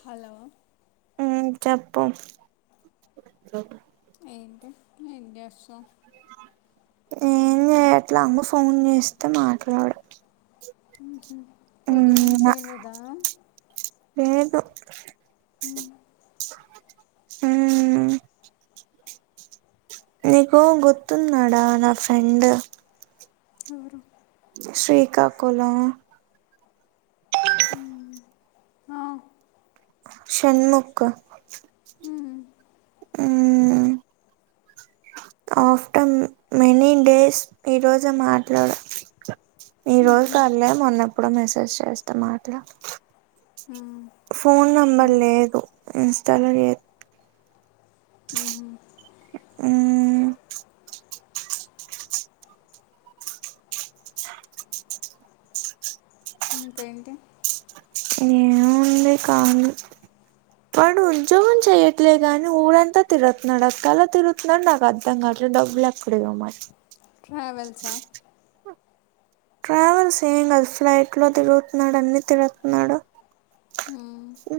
Hello ఉమ్ చెప్పు ఎం చేస్సా ఏం చెయట్లా అమ్మ ఫోన్ చేస్తే మాట్లాడు పొద్దునుంచి ఉమ్ ఏం లేదా లేదు అ ఊమ్ నీకు గుర్తున్నాడా నా ఫ్రెండ్ ఆరు శ్రీకాకుళం ఊమ్ ఆ షన్ముక్ మ్మ్, ఊమ్ ఆఫ్టర్ మెనీ డేస్ ఈరోజు మాట్లాడ ఈ రోజు కళ్ళే మొన్నప్పుడో మెసేజ్ చేస్తే మాట్లా మ్మ్, ఫోన్ నంబర్ మ్మ్, లేదు ఇన్స్టాలొ హూ హు ఊమ్ ఇంకేంటి ఏముంది ఖాళీ వాడు ఉంజోగం చెయ్యట్లే గాని ఊరంతా తిరుగుతున్నాడు క్క ఎలా తిరుగుతున్నాడ నాకు అర్థం కాట్లేదు డబ్బులెక్కడియో మరి ట్రావెల్సా ట్రావెల్స్ ఏం కాదు ఫ్లైట్ లో తిరుగుతున్నాడు అన్నీ తిరుతున్నాడు మ్మ్. ఊ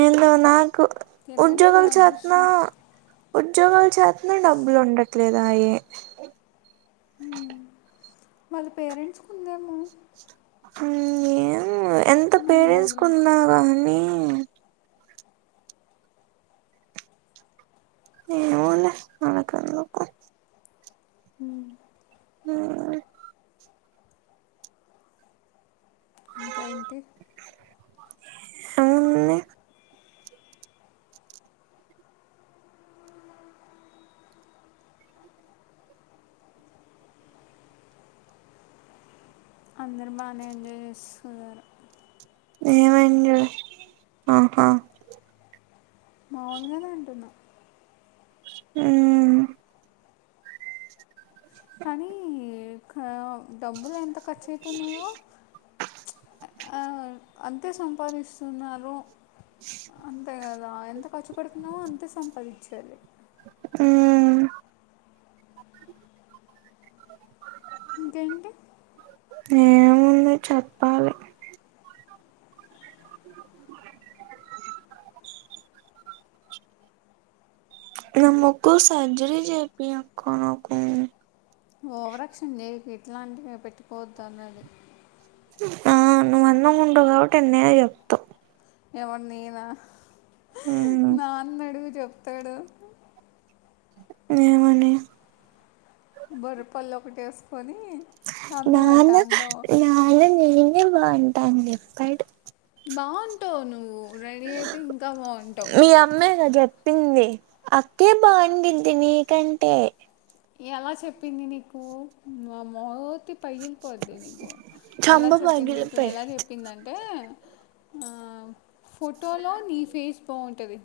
ఏందో నా కు తిరగని ఉద్యోగం చేత్నా అదృష్టం ఉద్యోగం చేత్నే డబ్బులు ఉండట్లేదాయే వాళ్ళ పేరెంట్స్ కుందేమో ఊ ఏమో ఎంత మనీ పేరెంట్స్ బ్యాక్గ్రౌండ్ కున్న గానీ ఏమోలే మనకెందుకు హు ఆ ఇంకా ఏంటి ఏముంది అందరు బానే ఎంజాయ్ చేస్తున్నరు ఏమైంది అది ఆహా మాములుగానే అంటున్న ఉమ్ కానీ క డబ్బులు ఎంత ఖర్చు అయితున్నయో ఆ అంతే సంపాదిస్తున్నారు [unintelligible] ఆ ఎంత ఖర్చుపెడుతున్నామో అంతే సంపాదించాలి మ్మ్ [unintelligible] ఇంకేంటి ఏముంది చెప్పాలి [unintelligible] నా ముకు సర్జరీ చేయిపియక్క నాకు ఓవరక్షన్ చేయకు ఇట్లాంటివే పెట్టుకోవద్దు అన్నది ఆ నువ్వు అందంగ ఉంటవ్ కాబట్టి ఎన్నైనా చెప్తవ్ ఎవరు నేనా నాన్న అడుగు చెప్తాడు ఏమనీ బొర పల్లోకటేసుకొని నాన్న నాన్న నేనే బావుంటా అని చెప్పాడు బాగుంటావు నువ్వు రెడీ అయితే ఇంకా బావుంటావ్ మీ అమ్మేగా చెప్పింది అక్కే బావుండిద్ది నీకంటే ఎలా చెప్పింది నీకు వామ్మో ప పగిలిపోద్ది నీకు ఎలా చంప చెప్పింది నీకు పగిలిపోయి ఎలా చెప్పిందంటే ఆ ఫోటోలో నీ ఫేస్ బావుంటది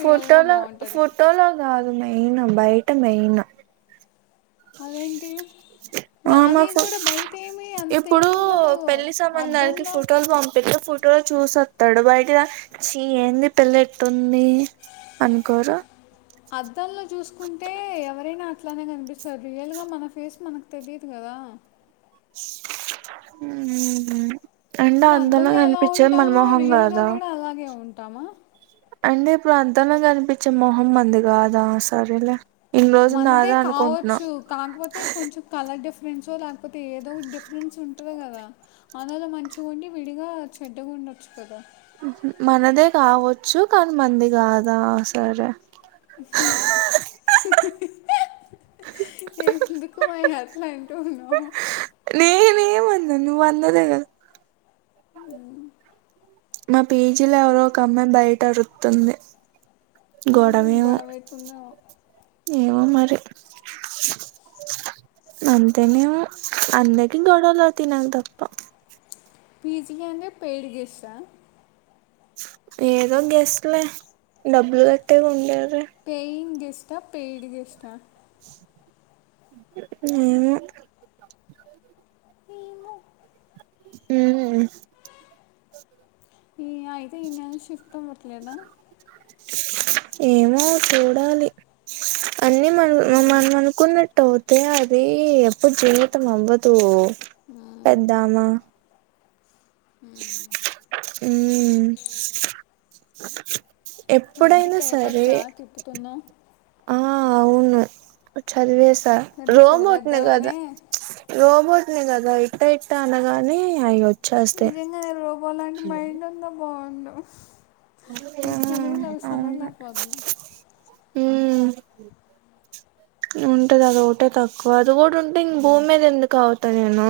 ఫోటోలో ఫోటోలో కాదు మెయిన్ బయట మెయిన్ అదేంటి ఆ మా నాది ఫ కూడా బయట ఏమీ అంత ఇప్పుడు ఏమి ఉండదు పెళ్లి సంబంధానికి అద్దంలో ఫోటోలు పంపిండు ఫో రోజు చూసొస్తాడు బయట చీ ఏంది పిల్ల ఎట్టుంది అనుకోరు అద్దంలో చూసుకుంటే ఎవరైనా అట్లానే కనిపిస్తారు రియల్ గా మన ఫేస్ మనకు తెలియదు కదా ఉమ్ హా ఇప్పుడు అద్దంలో ఎలా ఉంటామా రియల్ గా కూడా అలాగే ఉంటామా అందే ఇప్పుడు అద్దంలో కనిపించే మొహం మనది కాదా సరేలే ఇన్ని రోజులు మనదే నాదే అనుకుంటున్నా కావచ్చు కాకపోతే కొంచెం కలర్ డిఫరెన్స్ లేక పోతే ఏదో ఒక డిఫరెన్స్ ఉంటది కదా అనలో మంచిగాండి విడిగా చెడ్డగా ఉండొచ్చు కదా మనదే కావచ్చు కానీ మంది కాదా సరే ఏందుకు మా హట్లాంట ఉన్నా నేనేమన్నా నువ్వు అన్నదే కదా న పీజీల ఎవరో ఒక అమ్మాయి బయట అరుతుంది ఎందుకు గొడవేమో గొడవైతుందవో ఏమో మరి అంతేనే అందరికి గొడవలు అవుతాయి నాకు తప్ప విజీ గానే పెయిడ్ గెస్టా ఏదో గెస్ట్లే డబ్బులు కట్టే గా ఉండే పయింగ్ గెస్టా, పేయిడ్ గెస్టా? ఏమో ఉమ్ ఈ అయితే ఈనెల షిఫ్ట్ ముట్లేదా ఏమో చూడాలి అన్నీ మన్ హ్మ్. మనం అనుకున్నట్టవుతే అది ఎప్పుడు జీవితం అవ్వదు. పెద్దమా ఉమ్ ఏంటి ఎప్పుడైనా సరే పేపర్సా తిప్పుతున్నావు? ఆ ఆ అవును చదివేసా, పెద్ద రోబోట్ ని కదా చదివేద్దామనే రోబోట్ నీ కదా ఇట్ట ఇట్ట అనగానే అయి వచ్చేస్తయ్ నే రోబోలాంటి మైండ్ ఉన్నా బాగుండు ఈ చదువులు అవి ఉమ్ సదవలేక పోతున్నాం. ఉమ్ ఉంటది అది ఒకటే తక్కువ అది కూడా ఉంటే ఇం భూమి మీద ఎందుకు ఆగుతా నేను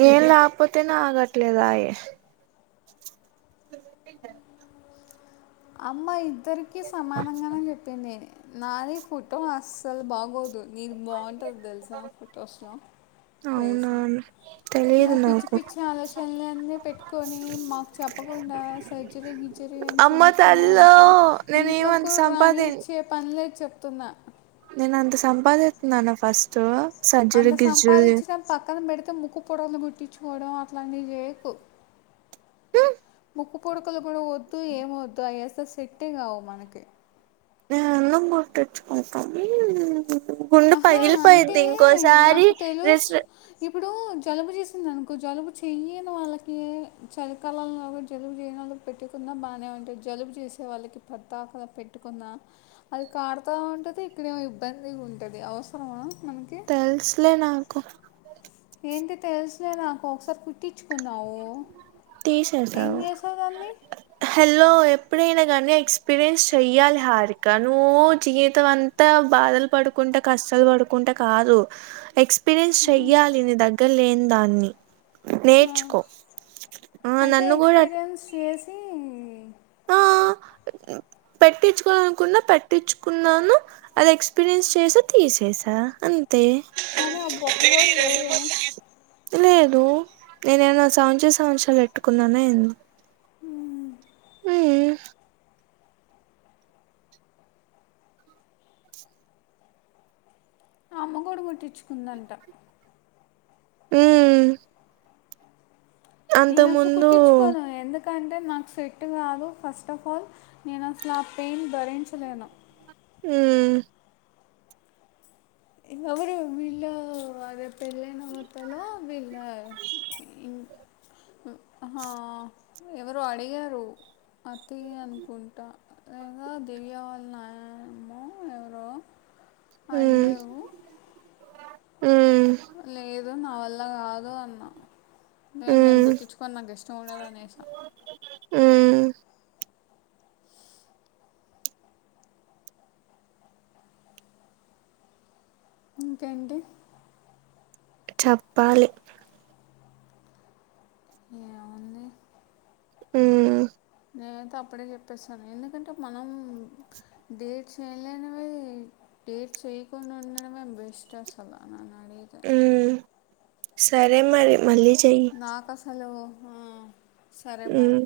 నేను లేకపోతేనే ఆగట్లేదాయే [inaudible] అమ్మా ఇద్దరికి సమానంగానే చెప్పింది నాది ఫోటో అస్సల్ బాగోదు నీది బాగుంటది తెలుసా ఫొటోస్లో అవునా ఫేసు తెలియదు నువ్వు పిచ్చి నాకు పిచ్చి ఆలోచనలన్నీ పెట్టుకొని మాకు చెప్పకుండా సర్జరీ గిర్జరీ అని అమ్మ చేయించుకున్నావు తల్లో అనుకో నేను ఏమంత సంపాదిం దే చెప్తున్నా నేను అంత సంపాదితున్నాన ఫస్టు అంత సంపాదించడం పక్కన పెడితే ముక్కుపుడలు కుటిచ్చు కోవడం అట్లాంటి చేయకు ముక్కు పొడుకలు కూడా వద్దు, ఏమి వద్దు అయసలు సెట్టే కావు మనకి నేను కుట్టించుకుంటాం ఈ గుండె ఆహా అంటే పగిలిపోయిద్ది ఇంకోసారి నాకు రెస్ తెలుసు ఇప్పుడు జలుబు చేసింది అనుకో, జలుబు చెయని వాళ్ళకి చలికాలంలో కూడా జలుబు చేయని వాళ్ పెట్టుకున్నా బానే ఉంటది జలుబు చేసే వాళ్ళకి పెద్దాక పెట్టుకున్నా అది కార్తా ఉంటది ఇక్కడేమో ఇబ్బందిగుంటది అవసరమా మనకి తెలుసులే నాకు ఏంటి తెలుసులే నాకు ఒకసారి కుుట్టించుకున్నావు తీసేసావ్ హలో ఎప్పుడైనా గానీ ఎక్స్పీరియన్స్ చెయ్యాలి హారిక, నువ్వు జీవితం అంతా బాధలు పడుకుం ట కష్టాలు పడుకుంటే కాదు ఎక్స్ పిరియన్స్ చెయ్యాలి నీ దగ్గర లేని దాన్ని, ఆ, నేర్చుకో ఆ అయితే నన్ను గుడ ఎక్స్పీరియన్స్ చేసి ఆ పెట్టించుకోవాలనుకున్నా పెట్టించుకున్నాను, అది ఎక్స్పీరియన్స్ చేసి తీసేసా అం తే కానీ ఆ బొక్క కూడా లేదే లేదు నేనేమన్న సౌంచ సంవత్సరాలు ఎట్టుకున్ననా ఏంది? మ్మ్ అమ్మగూడ ముట్టించుకుందంట హ్మ్ నేను అసలు కుట్టిచ్చుకోను ఎండ ఎందుకంటే నాకు సెట్ కాదు ఫస్ట్ ఆఫ్ ఆల్ నేను అసలు ఆ పెయిన్ భరించలేను ఉమ్ ఎవరు వీళ్ళు అదే పెళ్ళైన మొత్తంలో వీళ్ళ ఉమ్ ఆహా ఎవరో అడిగారు అతి అనుకుంటా లేద దివ్య వాళ్ళాయనేమో ఎవరో మ్మ్ అయ్యో మ్మ్ లేదు నా వల్ల కాదు అన్నా నేను నేను మ్మ్ కుట్టిచ్చుకోని నాకు ఇష్టం ఉండదని అనేసాను మ్మ్ ఇంకేంటి చెప్పాలి ఏముంది హ్మ్ నేనైతే అప్పుడే చెప్పేస్తాను ఎందుకంటే మనం డేట్స్ ఏం లేనివి ఏం చేయకుండా ఉండడమే బెస్ట్ అసలా మ్మ్ సరే మరి మళ్ళీ చెయ్యి హలో హా హ్మ్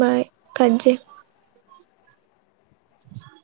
బాయ్ కట్ చేయ్ సరే